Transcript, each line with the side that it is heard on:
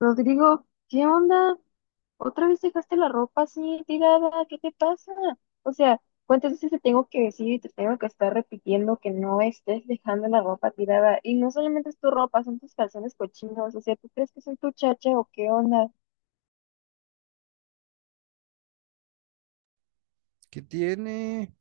left: Rodrigo, ¿qué onda? ¿Otra vez dejaste la ropa así tirada? ¿Qué te pasa? O sea, ¿cuántas veces te tengo que decir y te tengo que estar repitiendo que no estés dejando la ropa tirada? Y no solamente es tu ropa, son tus calzones cochinos. O sea, ¿tú crees que soy tu chacha o qué onda?
right: ¿Qué tiene?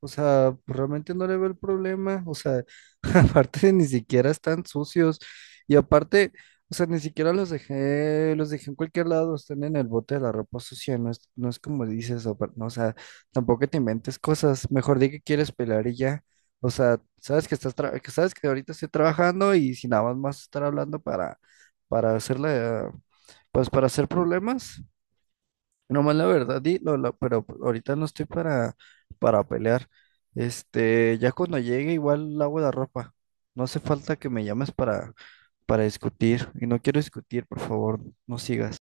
right: O sea, pues, realmente no le veo el problema. O sea, aparte ni siquiera están sucios. Y aparte, o sea, ni siquiera los dejé en cualquier lado, están en el bote de la ropa sucia. No es como dices, no, o sea, tampoco te inventes cosas. Mejor di que quieres pelar y ya. O sea, que sabes que ahorita estoy trabajando y si nada más vas a estar hablando para hacerle, pues para hacer problemas. Nomás la verdad, pero pues, ahorita no estoy para pelear. Este, ya cuando llegue igual lavo la ropa. No hace falta que me llames para discutir. Y no quiero discutir, por favor, no sigas.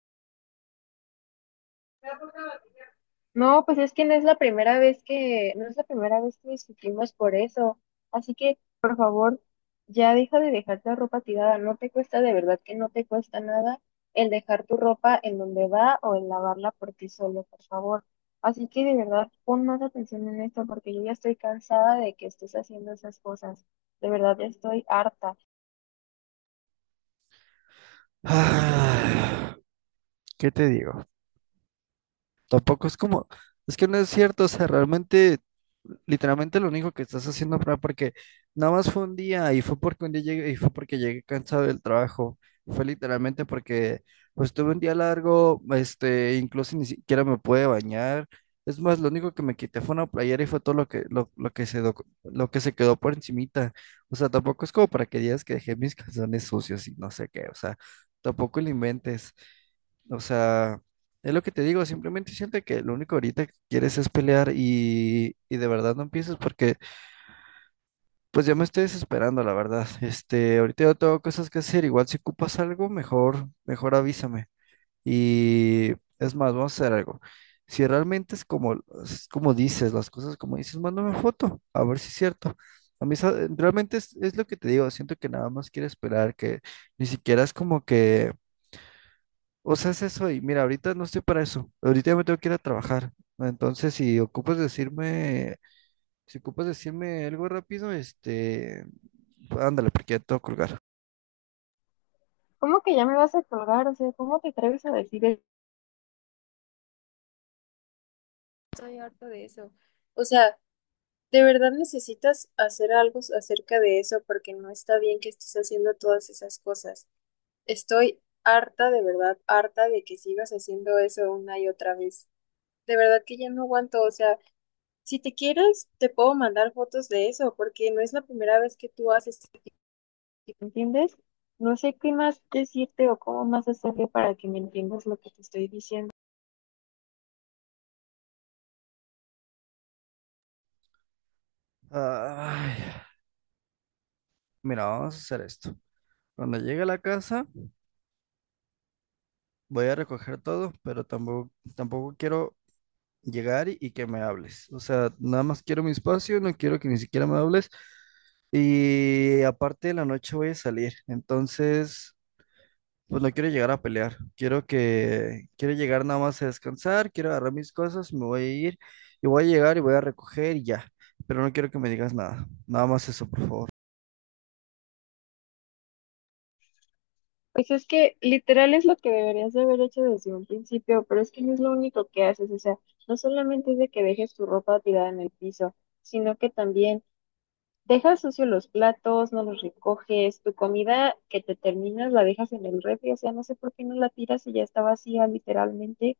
left: No, pues es que no es la primera vez que, no es la primera vez que discutimos por eso. Así que, por favor, ya deja de dejar la ropa tirada. No te cuesta, de verdad que no te cuesta nada el dejar tu ropa en donde va o el lavarla por ti solo, por favor. Así que de verdad, pon más atención en esto porque yo ya estoy cansada de que estés haciendo esas cosas. De verdad, ya estoy harta.
right: Ah, ¿qué te digo? Tampoco es como, es que no es cierto, o sea, realmente, literalmente lo único que estás haciendo fue porque nada más fue un día y fue porque un día llegué y fue porque llegué cansado del trabajo, fue literalmente porque pues tuve un día largo, este, incluso ni siquiera me pude bañar. Es más, lo único que me quité fue una playera y fue todo lo que lo que se quedó por encimita. O sea, tampoco es como para que digas que dejé mis calzones sucios y no sé qué, o sea, tampoco lo inventes. O sea, es lo que te digo, simplemente siento que lo único ahorita que quieres es pelear y de verdad no empieces porque pues ya me estoy desesperando, la verdad. Este, ahorita yo tengo cosas que hacer, igual si ocupas algo, mejor avísame. Y es más, vamos a hacer algo. Si realmente es como dices, las cosas como dices, mándame foto, a ver si es cierto. Realmente es lo que te digo, siento que nada más quieres esperar, que ni siquiera es como que o sea, es eso. Y mira, ahorita no estoy para eso. Ahorita ya me tengo que ir a trabajar. Entonces, si ocupas decirme algo rápido, este, ándale, porque ya tengo que colgar.
left: ¿Cómo que ya me vas a colgar? O sea, ¿cómo te atreves a decir eso? Estoy harta de eso. O sea, de verdad necesitas hacer algo acerca de eso porque no está bien que estés haciendo todas esas cosas. Estoy harta, de verdad, harta de que sigas haciendo eso una y otra vez. De verdad que ya no aguanto. O sea, si te quieres, te puedo mandar fotos de eso porque no es la primera vez que tú haces. ¿Entiendes? No sé qué más decirte o cómo más hacerle para que me entiendas lo que te estoy diciendo.
right: Ay, mira, vamos a hacer esto. Cuando llegue a la casa, voy a recoger todo, pero tampoco quiero llegar y que me hables. O sea, nada más quiero mi espacio, no quiero que ni siquiera me hables. Y aparte de la noche voy a salir. Entonces, pues no quiero llegar a pelear. Quiero llegar nada más a descansar, quiero agarrar mis cosas, me voy a ir y voy a llegar y voy a recoger y ya. Pero no quiero que me digas nada. Nada más eso, por favor.
left: Pues es que literal es lo que deberías de haber hecho desde un principio, pero es que no es lo único que haces, o sea, no solamente es de que dejes tu ropa tirada en el piso, sino que también dejas sucios los platos, no los recoges, tu comida que te terminas la dejas en el refri, o sea, no sé por qué no la tiras y ya está vacía literalmente.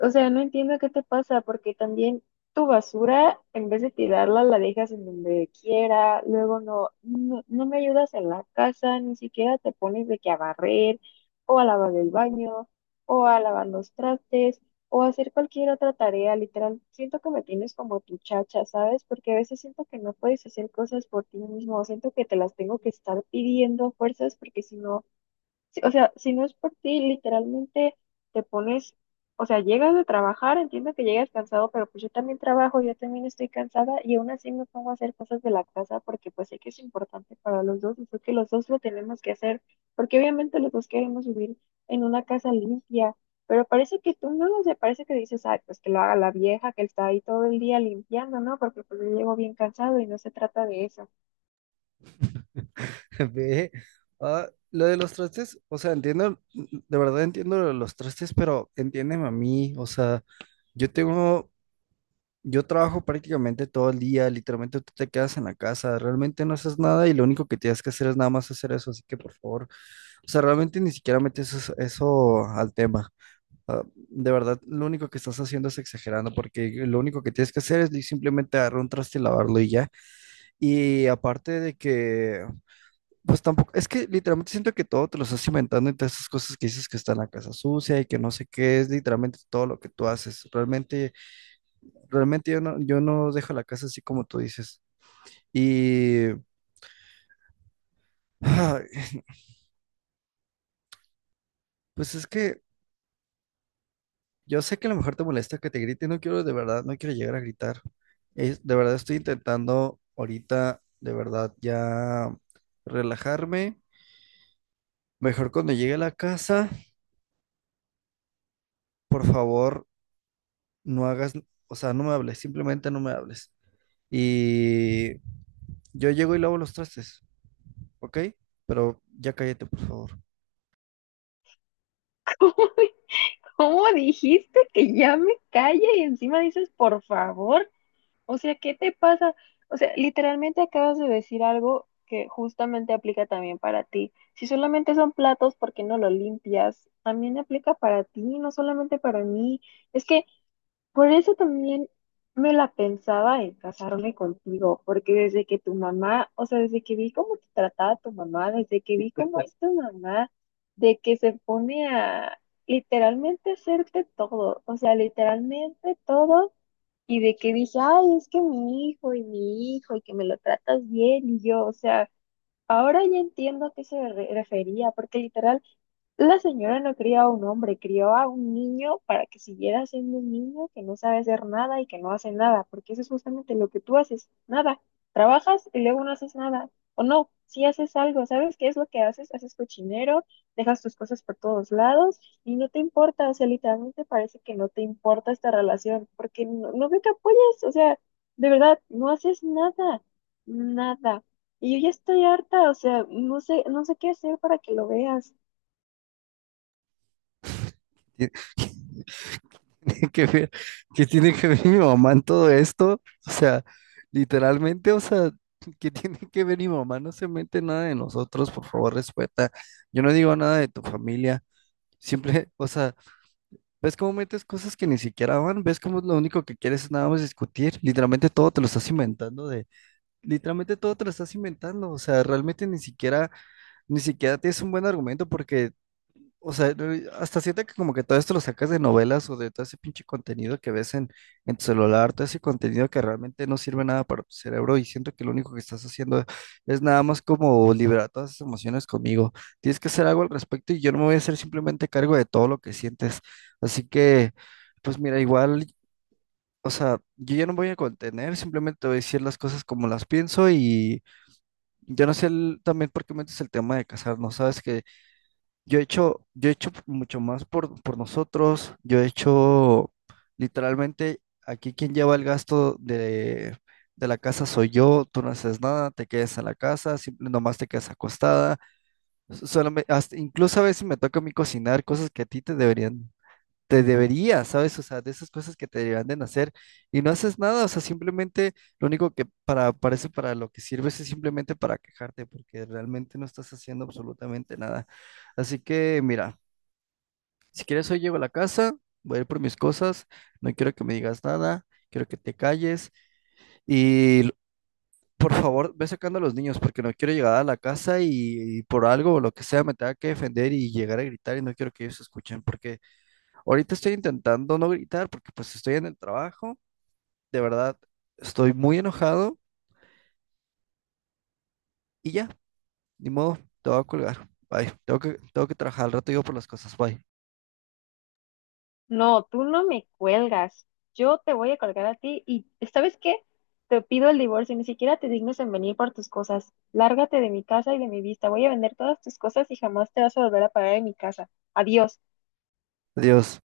left: O sea, no entiendo qué te pasa, porque también tu basura, en vez de tirarla, la dejas en donde quiera, luego no me ayudas en la casa, ni siquiera te pones de que a barrer, o a lavar el baño, o a lavar los trastes, o a hacer cualquier otra tarea, literal. Siento que me tienes como tu chacha, ¿sabes? Porque a veces siento que no puedes hacer cosas por ti mismo, siento que te las tengo que estar pidiendo a fuerzas, porque si no. Sí, o sea, si no es por ti, literalmente te pones, o sea, llegas de trabajar, entiendo que llegas cansado, pero pues yo también trabajo, yo también estoy cansada y aún así me pongo a hacer cosas de la casa porque pues sé que es importante para los dos y sé que los dos lo tenemos que hacer porque obviamente los dos queremos vivir en una casa limpia, pero parece que tú no lo sé, parece que dices, ay, pues que lo haga la vieja que está ahí todo el día limpiando, ¿no? Porque pues yo llego bien cansado y no se trata de eso.
right: Ve, ah, lo de los trastes, o sea, entiendo, de verdad entiendo lo de los trastes, pero entiéndeme a mí, o sea, yo tengo, yo trabajo prácticamente todo el día, literalmente tú te quedas en la casa, realmente no haces nada y lo único que tienes que hacer es nada más hacer eso, así que por favor, o sea, realmente ni siquiera metes eso al tema. Ah, de verdad, lo único que estás haciendo es exagerando, porque lo único que tienes que hacer simplemente agarrar un traste y lavarlo y ya. Y aparte de que, pues tampoco, es que literalmente siento que todo te lo estás inventando en todas esas cosas que dices que está en la casa sucia y que no sé qué, es literalmente todo lo que tú haces. Realmente yo no dejo la casa así como tú dices. Y pues es que yo sé que a lo mejor te molesta que te grite, no quiero de verdad, no quiero llegar a gritar. Es, de verdad estoy intentando ahorita, de verdad, ya relajarme. Mejor cuando llegue a la casa, por favor, no hagas, o sea, no me hables, simplemente no me hables. Y yo llego y lavo los trastes, ¿ok? Pero ya cállate, por favor.
left: ¿Cómo dijiste que ya me calle y encima dices por favor? O sea, ¿qué te pasa? O sea, literalmente acabas de decir algo que justamente aplica también para ti. Si solamente son platos, ¿porque no lo limpias? También aplica para ti, no solamente para mí. Es que por eso también me la pensaba en casarme contigo, porque desde que tu mamá, o sea, desde que vi cómo te trataba tu mamá, desde que vi cómo es tu mamá, de que se pone a literalmente hacerte todo, o sea, literalmente todo, y de que dije, ay, es que mi hijo, y que me lo tratas bien, y yo, o sea. Ahora ya entiendo a qué refería, porque literal, la señora no crió a un hombre, crió a un niño para que siguiera siendo un niño que no sabe hacer nada y que no hace nada, porque eso es justamente lo que tú haces, nada. Trabajas y luego no haces nada, o no, si haces algo, ¿sabes qué es lo que haces? Haces cochinero, dejas tus cosas por todos lados y no te importa, o sea, literalmente parece que no te importa esta relación, porque no, no veo que apoyes, o sea, de verdad, no haces nada, nada. Y yo ya estoy harta, o sea, no sé, no sé qué hacer para que lo veas.
right: tiene que ver, ¿qué tiene que ver mi mamá en todo esto? O sea, literalmente, o sea, ¿qué tiene que ver mi mamá? No se mete en nada de nosotros, por favor, respeta. Yo no digo nada de tu familia. Siempre, o sea, ¿ves cómo metes cosas que ni siquiera van? ¿Ves cómo lo único que quieres es nada más discutir? Literalmente todo te lo estás inventando de, literalmente todo te lo estás inventando, o sea, realmente ni siquiera tienes un buen argumento porque o sea, no, hasta siento que como que todo esto lo sacas de novelas o de todo ese pinche contenido que ves en tu celular, todo ese contenido que realmente no sirve nada para tu cerebro y siento que lo único que estás haciendo es nada más como liberar todas esas emociones conmigo. Tienes que hacer algo al respecto y yo no me voy a hacer simplemente cargo de todo lo que sientes. Así que, pues mira, igual, o sea, yo ya no me voy a contener, simplemente te voy a decir las cosas como las pienso y yo no sé el- también por qué metes el tema de casarnos, ¿sabes? Yo he hecho mucho más por nosotros. Yo he hecho literalmente aquí quien lleva el gasto de la casa soy yo. Tú no haces nada, te quedas en la casa, simple, nomás te quedas acostada. Solamente, incluso a veces me toca a mí cocinar cosas que a ti te deberían te debería, ¿sabes? O sea, de esas cosas que te deberían de nacer y no haces nada, o sea, simplemente lo único parece para lo que sirves es simplemente para quejarte, porque realmente no estás haciendo absolutamente nada. Así que, mira, si quieres hoy llego a la casa, voy a ir por mis cosas, no quiero que me digas nada, quiero que te calles y l- por favor, ve sacando a los niños porque no quiero llegar a la casa y por algo o lo que sea me tenga que defender y llegar a gritar y no quiero que ellos escuchen porque ahorita estoy intentando no gritar porque pues estoy en el trabajo. De verdad, estoy muy enojado y ya, ni modo, te voy a colgar. Bye. Tengo que trabajar al rato digo por las cosas. Bye.
left: No, tú no me cuelgas. Yo te voy a colgar a ti y ¿sabes qué? Te pido el divorcio, ni siquiera te dignes en venir por tus cosas. Lárgate de mi casa y de mi vista. Voy a vender todas tus cosas y jamás te vas a volver a parar en mi casa. Adiós.
right: Adiós.